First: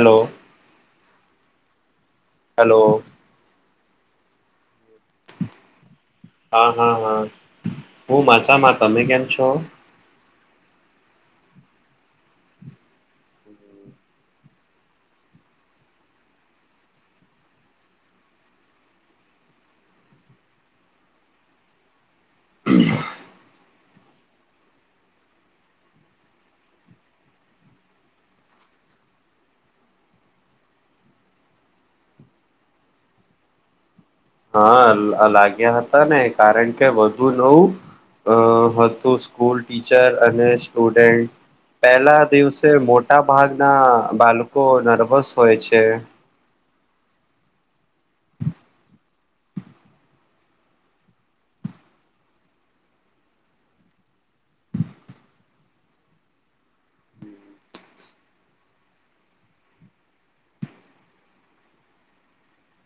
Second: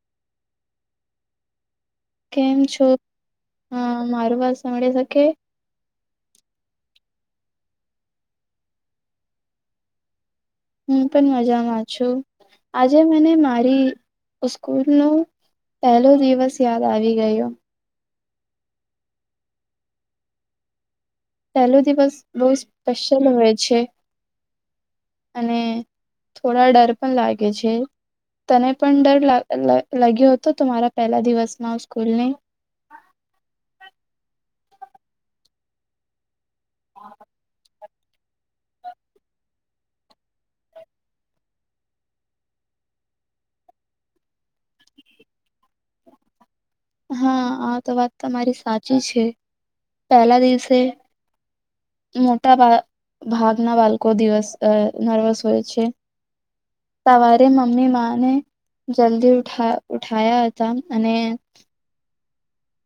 હાલો. કેમ છો? હા, મારું વાત સાભળે હા હા હા. હું મજા, તમે કેમ છો? હું પણ મજામાં છું, આજે મને મારી સ્કૂલ નો પહેલો દિવસ યાદ આવી ગયો. પેલો દિવસ બહુ સ્પેશીયલ હોય છે. અને થોડા ડર પણ લાગે છે, તને પણ ડર લા લા લાગ્યો હતો તમારા પહેલા દિવસમાં સ્કૂલની? હા લાગ્યા હતા ને કારણ કે વધુ નવું અ હતું સ્કૂલ, ટીચર અને સ્ટુડન્ટ. પેલા દિવસે મોટા ભાગના બાળકો નર્વસ હોય છે. હા આ તો વાત તમારી સાચી છે. પેલા દિવસે મોટા ભા ભાગના બાળકો દિવસ નર્વસ હોય છે. સવારે મમ્મી માને જલ્દી ઉઠા ઉઠાયા હતા અને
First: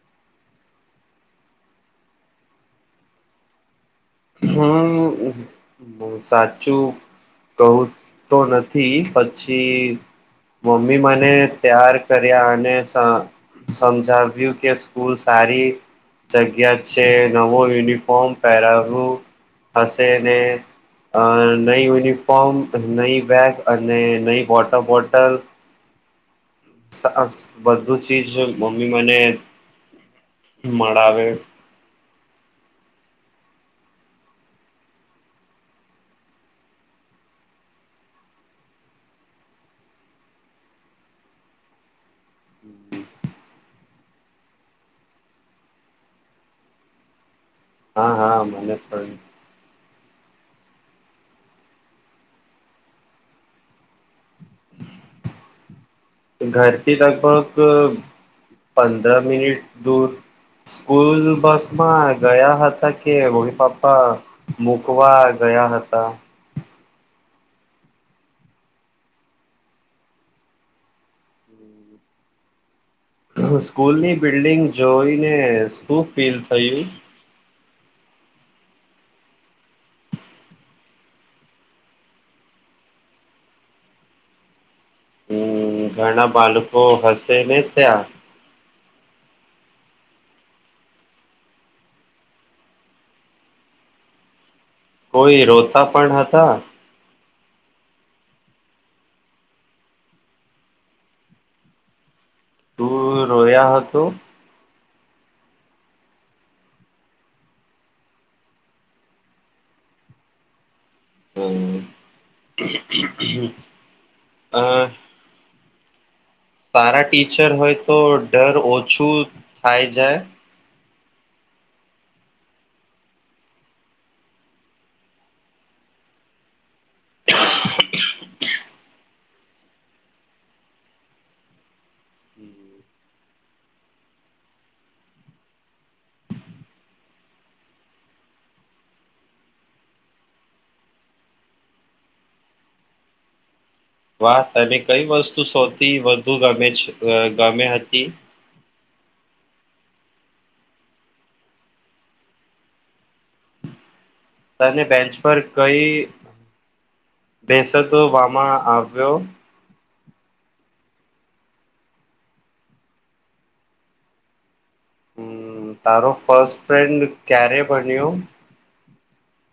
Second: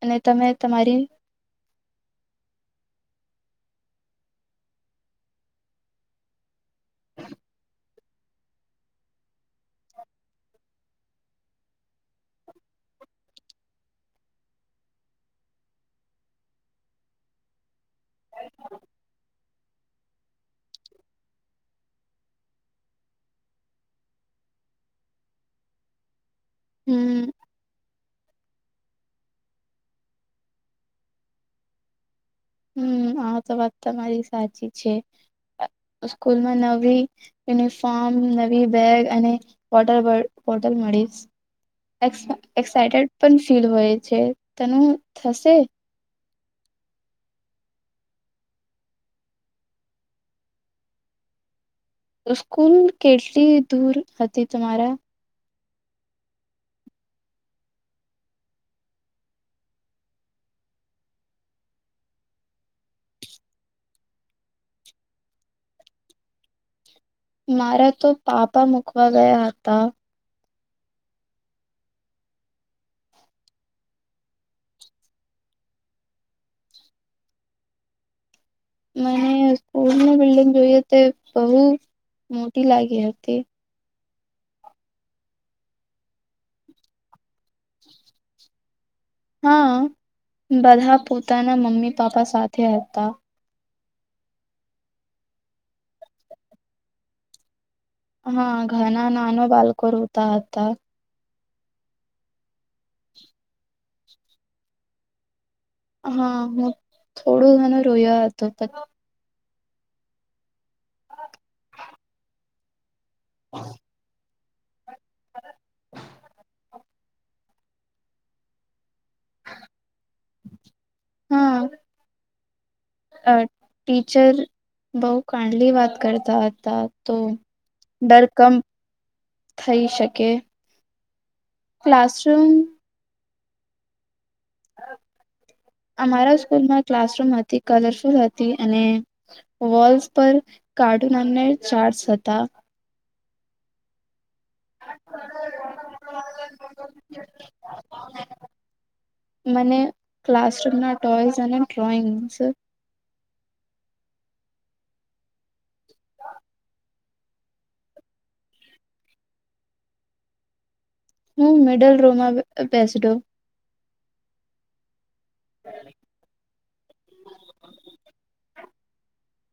અને તમે તમારી હમ્મ બો સાચ ચું બહુંત તો નથી પછી મમ્મી મને ત્યાર કર્યા અને સ સમજાવ્યું કે સ્કૂલ સારી જગ્યા છે. નવો યુનિફોર્મ પહેરાવવું. હશેને અ નઈ યુનિફોર્મ, નઈ બેગ અને નઈ વોટર બોટલ. હમ સાસ બલ રુચિ છે મમ્મી મને મળાવે હમ્મ, આ તો વાત તમારી સાચી છે અ સ્કૂલમાં નવી યુનિફોર્મ, નવી બેગ અને વોટર બો બોટલ મળીશ. એક્સાઈટેડ પણ ફીલ હોય છે તનું થશે? હા હા મને પણ. સ્કૂલ કેટલી દૂર હતી તમારા? ઘરથી લગભગ અ પંદર મિનિટ દૂર સ્કૂલ બસમાં ગયા હતા કે મમ્મી પપ્પા મુકવા ગયા હતા. મારા તો પાપા મૂકવા ગયા હતા. સ્કૂલની બિલ્ડિંગ જોઈને શું ફીલ થયું? મને સ્કૂલની બિલ્ડિંગ જોઈએ તે બહુ મોટી લાગી હતી. હમ્મ ઘણા બાળકો હસ તેને ત્યાં હા, બધા પોતાના મમ્મી પાપા સાથે હતા. કોઈ રોતા પણ હતા હા ઘણા નાનો બાળકો રોતા હતા. તું રોયા હતો? હા હું થોડું ઘણો રોયો હતો હમ્મ. હમ્મ હમ્મ. [inaudible] સારા ટીચર હોય તો ડર ઓછો.. હા ટીચર બહુ કાંડલી વાત કરતા હતા. તો ડર કમ.. થઈ શકે.. ક્લાસરૂમ અમારા સ્કૂલમાં ક્લાસરૂમ હતી કલરફુલ હતી અને વોલ્ પર કાર્ટૂન ચાર્ટ હતા. વાહ તને કઈ વસ્તુ સૌથી વધુ ગમે છે ગમે હતી. મને ક્લાસરૂમના ટોઇસ અને ડ્રોઈંગ્સ.. તને બેન્ચ પર કઈ બેસવામાં આવ્યો. હું મિડલ રૂમાં બેસડો. હમ તારો ફસ્ટ ફ્રેન્ડ ક્યારે બન્યો.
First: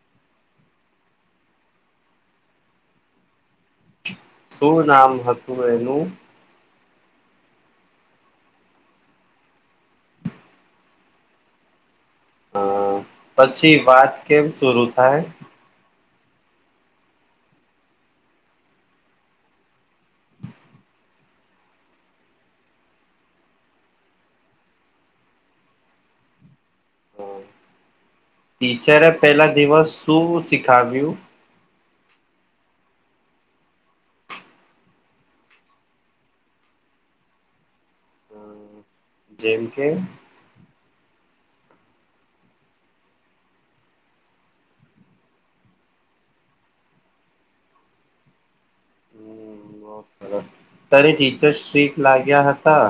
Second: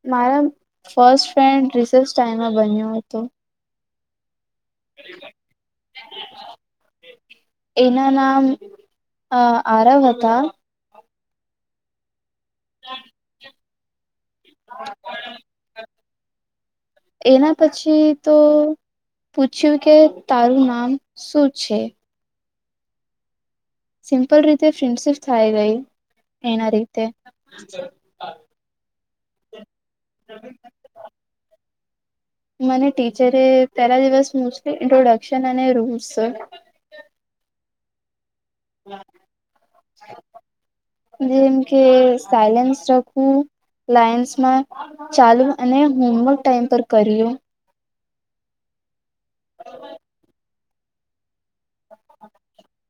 મારા ફર્સ્ટ ફ્રેન્ડ રિસેસ ટાઈમમાં બન્યો હતો. [inaudible] શું નામ હતું એનું. એના નામ આરવ હતા. અ [unintelligible] પછી વાત કેમ શરૂ થાય. એના પછી તો પૂછ્યું કે તારું નામ શું છે. સિમ્પલ રીતે ફ્રેન્ડશિપ થાય ગઈ એના રી.. તે. [inaudible] ટીચરે પેલા દિવસ શું શીખાવ્યું. મને ટીચરે પેલા દિવસ મોસ્ટલી ઇન્ટ્રોડક્શન અને રૂલ્સ જેમ કે. જેમ કે સાયલેન્સ રખવું લાઈન્સમાં ચાલુ અને હોમવર્ક ટાઈમ પર કર્યું. તું હોમવર્ક કરે. ત્યારે ઠીક. તે સ્ટીક લાગ્યા હતા.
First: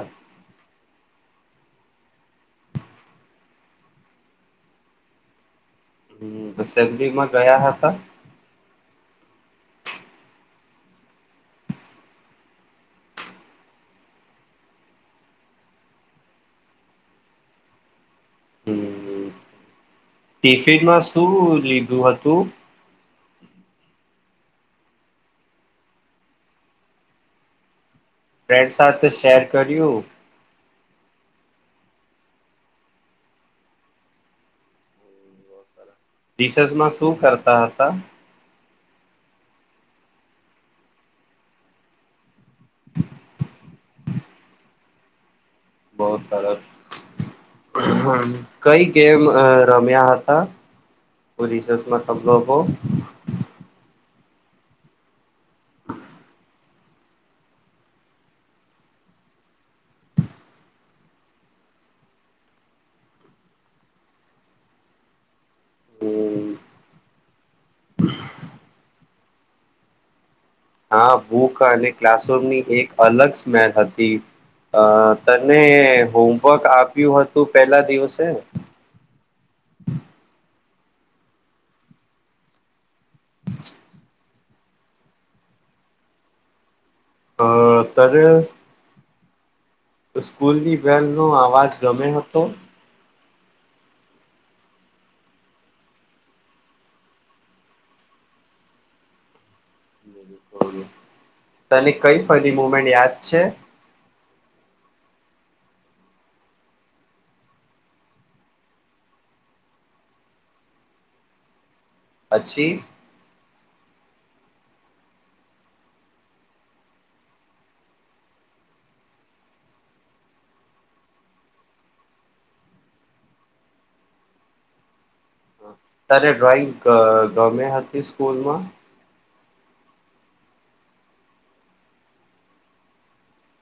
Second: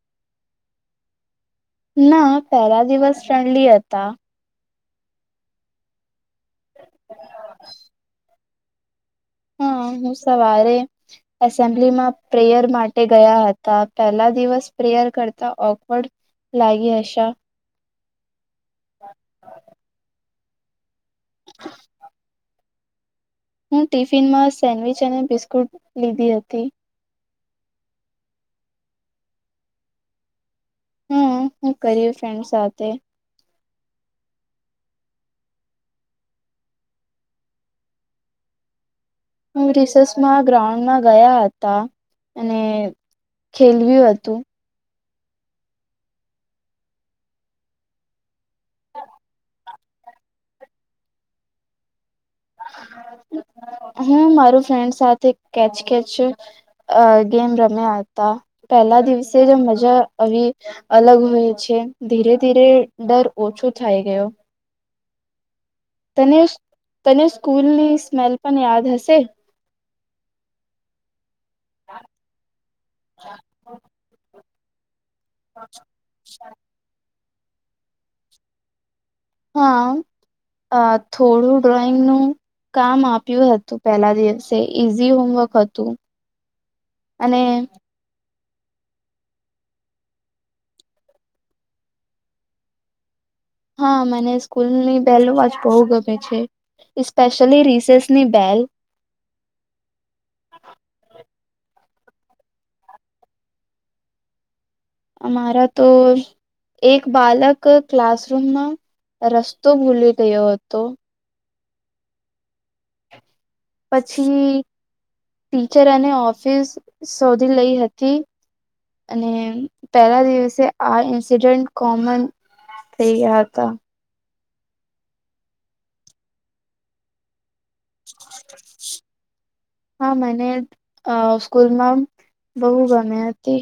ના પેલા દિવસ ફ્રેન્ડલી હતા. હમ્મ એસેમ્બલીમાં ગયા હતા. હા હું સવારે એસેમ્બલીમાં પ્રેયર માટે ગયા હતા પેલા દિવસ પ્રેયર કરતા ઓકવર્ડ લાગી હશે. [inaudible] ટીફિમાં શું લીધું હતું. હું ટિફિનમાં સેન્ડવિચ અને બિસ્કુટ લીધી હતી ફ્રેન્ડ સાથે શેર કર્યું હમ હું કરયુ ફ્રેન્ડ સાથે રીસેસમાં શું કરતા હતા હું રિસેસમાં ગ્રાઉન્ડમાં ગયા હતા અને ખેલવ્યું હતું બો સરસ કઈ ગેમ રમ્યા હતા રિસેસર્સ મા તમ લોકો હું માર ફ્રેન્ડ સાથે કેચ કેચ ગેમ રમ્યા હતા પહેલા દિવસે જ મજા આવી અલગ હોય છે ધીરે ધીરે ડર ઓછો થાય ગયો તને તને સ્કૂલની સ્મેલ પણ યાદ હશે હા બુક અને ક્લાસમની એક અલગ સ્મેલ હતી અ તને હોમવર્ક આપ્યું હતું તું પેલા દિવસે હ હા થોડું ડ્રોઈંગનું કામ આપ્યું હતું પહેલા દિવસે ઈઝી હોમવર્ક હતું અને અ તરે સ્કૂલની બેલનો અવાજ ગમયો હતો હા મને સ્કૂલની બેલો નો અવાજ બહુ ગમે છે પેશિયલી રિસેસની બેલ તને કઈ ફરી મુમેન્ટ યાદ છે? અમારા તો એક બાલક ક્લાસરૂમમાં રસ્તો ભૂલી ગયો હતો. પછી? પછી ટીચર અને ઓફિસ શોધી લઈ હતી, અને પેલા દિવસે આ ઇન્સિડન્ટ કોમન થઈ ગયા હતા. તારે ડ્રોઈંગ અહ રમેહ હતી સ્કૂલમાં હા મને અ સ્કૂલમાં બહુ ગમે હતી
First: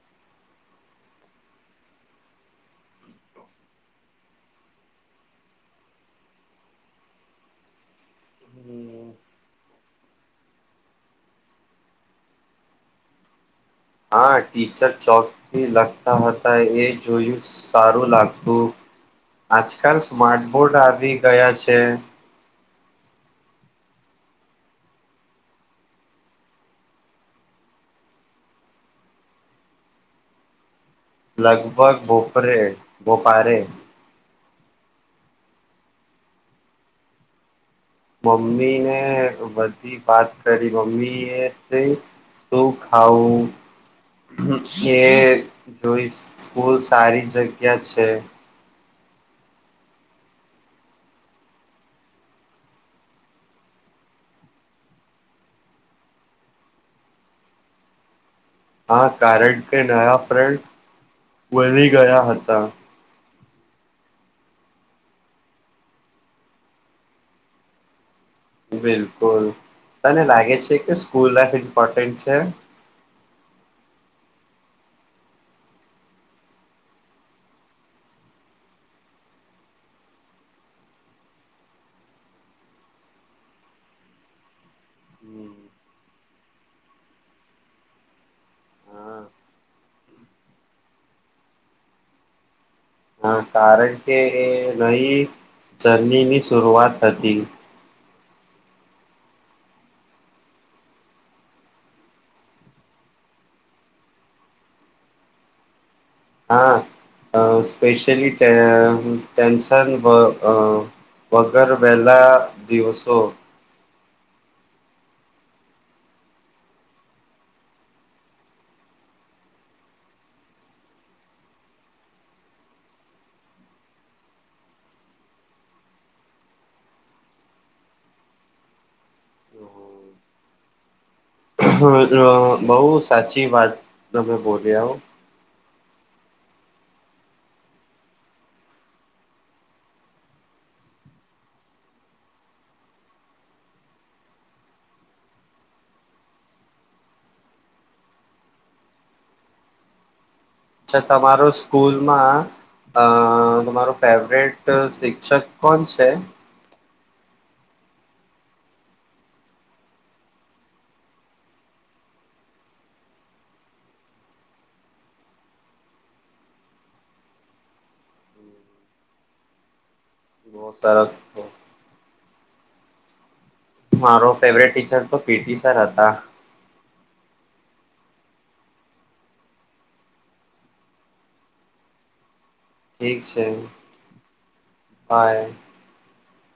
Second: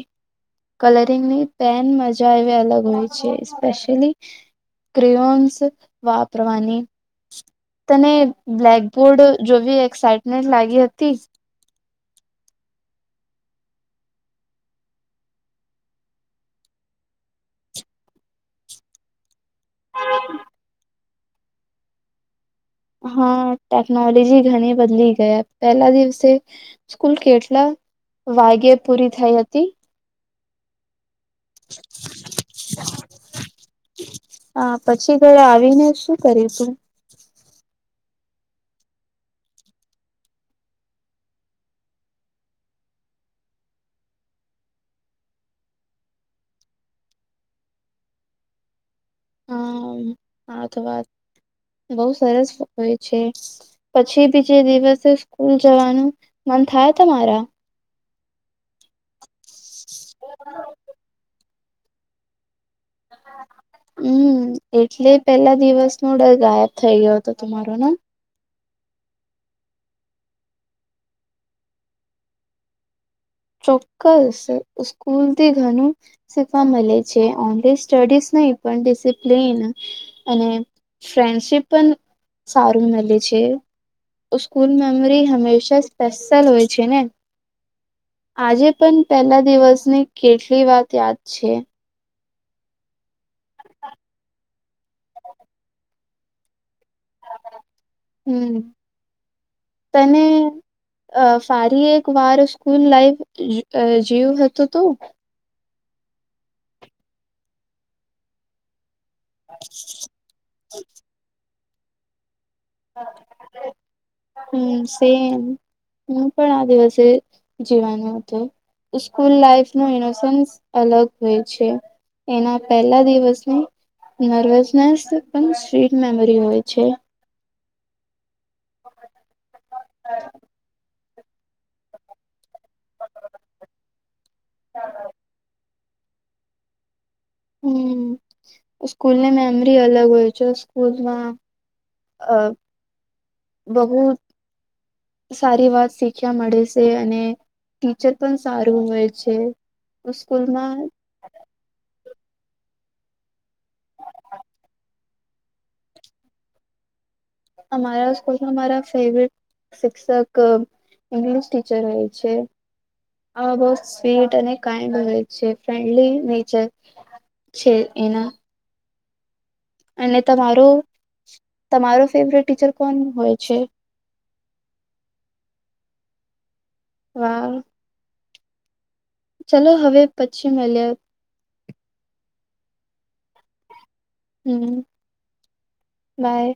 કલરિંગની પેન મજા એવી અલગ હોય છે સ્પેશિયલી ક્રિઓન્સ વાપરવાની તને બ્લેકબોર્ડ જોવી એક્સાઈટમેન્ટ લાગી હતી. હા ટીચર ચોકથી લખતા હતા એ જોયું સારું લાગતું આજકાલ સ્માર્ટ બોર્ડ આ ગયા છે હા ટેકનોલોજી ઘણી બદલી ગયા પેલા દિવસે સ્કૂલ કેટલા વાગ્યે પૂરી થઈ હતી લગભગ બોપરે બોપારે હા પછી ઘરે આવીને શું કર્યું તું મમ્મીને બધી વાત કરી મમ્મી એ શું ખાવું એ જોઈ સ્કૂલ સારી જગ્યા છે હ હા તો વાત બહુ સરસ હોય છે પછી બીજે દિવસે સ્કૂલ જવાનું મન થાય તમારા હા કારણ કે નયા ફ્રેડ બની ગયા હતા હમ્મ એટલે પેલા દિવસનો ડર ગાયબ થઇ ગયો હતો તમારો ને બિલકુલ તને લાગે છે કે સ્કૂલ લાઈફ ઇમ્પોર્ટન્ટ છે ચોક્કસ સ્કૂલથી ઘણું શીખવા મળે છે ઓનલી સ્ટડીઝ નહી પણ ડિસિપ્લીન અને ફ્રેન્ડશીપ પણ સારું મળે છે સ્કૂલ મેમરી હમેશા સ્પેશલ હોય છે ને આજે પણ હા પહેલા દિવસની કેટલી વાત યાદ છે હ કારણ કે એ નહી જર્ની ની શરૂઆત હતી હમ્મ તને અ ફરી એક વાર સ્કૂલ લાઈફ અ જવું હતું તો- હા અ સ્પેશલી તે ટેન્શન બ અ અગર વહેલા દિવસો હમ્મ સેમ હું પણ આ દિવસે જીવાનું હતું સ્કૂલ લાઈફ ન ઇનોન્સ અલગ હોય છે એના પહેલા દિવસની નર્વસને સ્ટ મેમરી હોય છે [unintelligible] બહુ સાચી વાત તમે બોલ્યા હો હમ્મ સ્કૂલની મેમરી અલગ હોય છે સ્કૂલમાં અ બહુ સારી વાત શીખ્યા મળે છે અને ટીચર પણ સારું હોય છે સ્કૂલમાં અચ્છા તમારો સ્કૂલ સ્કુલ મા અ તમારો ફેવરેટ શિક્ષક કોણ છે અમારાં સ્કૂલમા અમારા ફેવરેટ શિક્ષક ઇંગ્લિશ ટીચર હોય છે આ બ સ્વીટ અને કાઈન્ડ હોય છે ફન્ડલી નેચર છે એના અને તમારો બહુ સરસ તમારો ફેવરેટ ટીચર કોણ હોય છે મારો ફેવરેટ ટીચર તો પીટી સર હતા વાહ ચલો હવે પછી મે લ્યે ઠીક છે હમ બાય બાય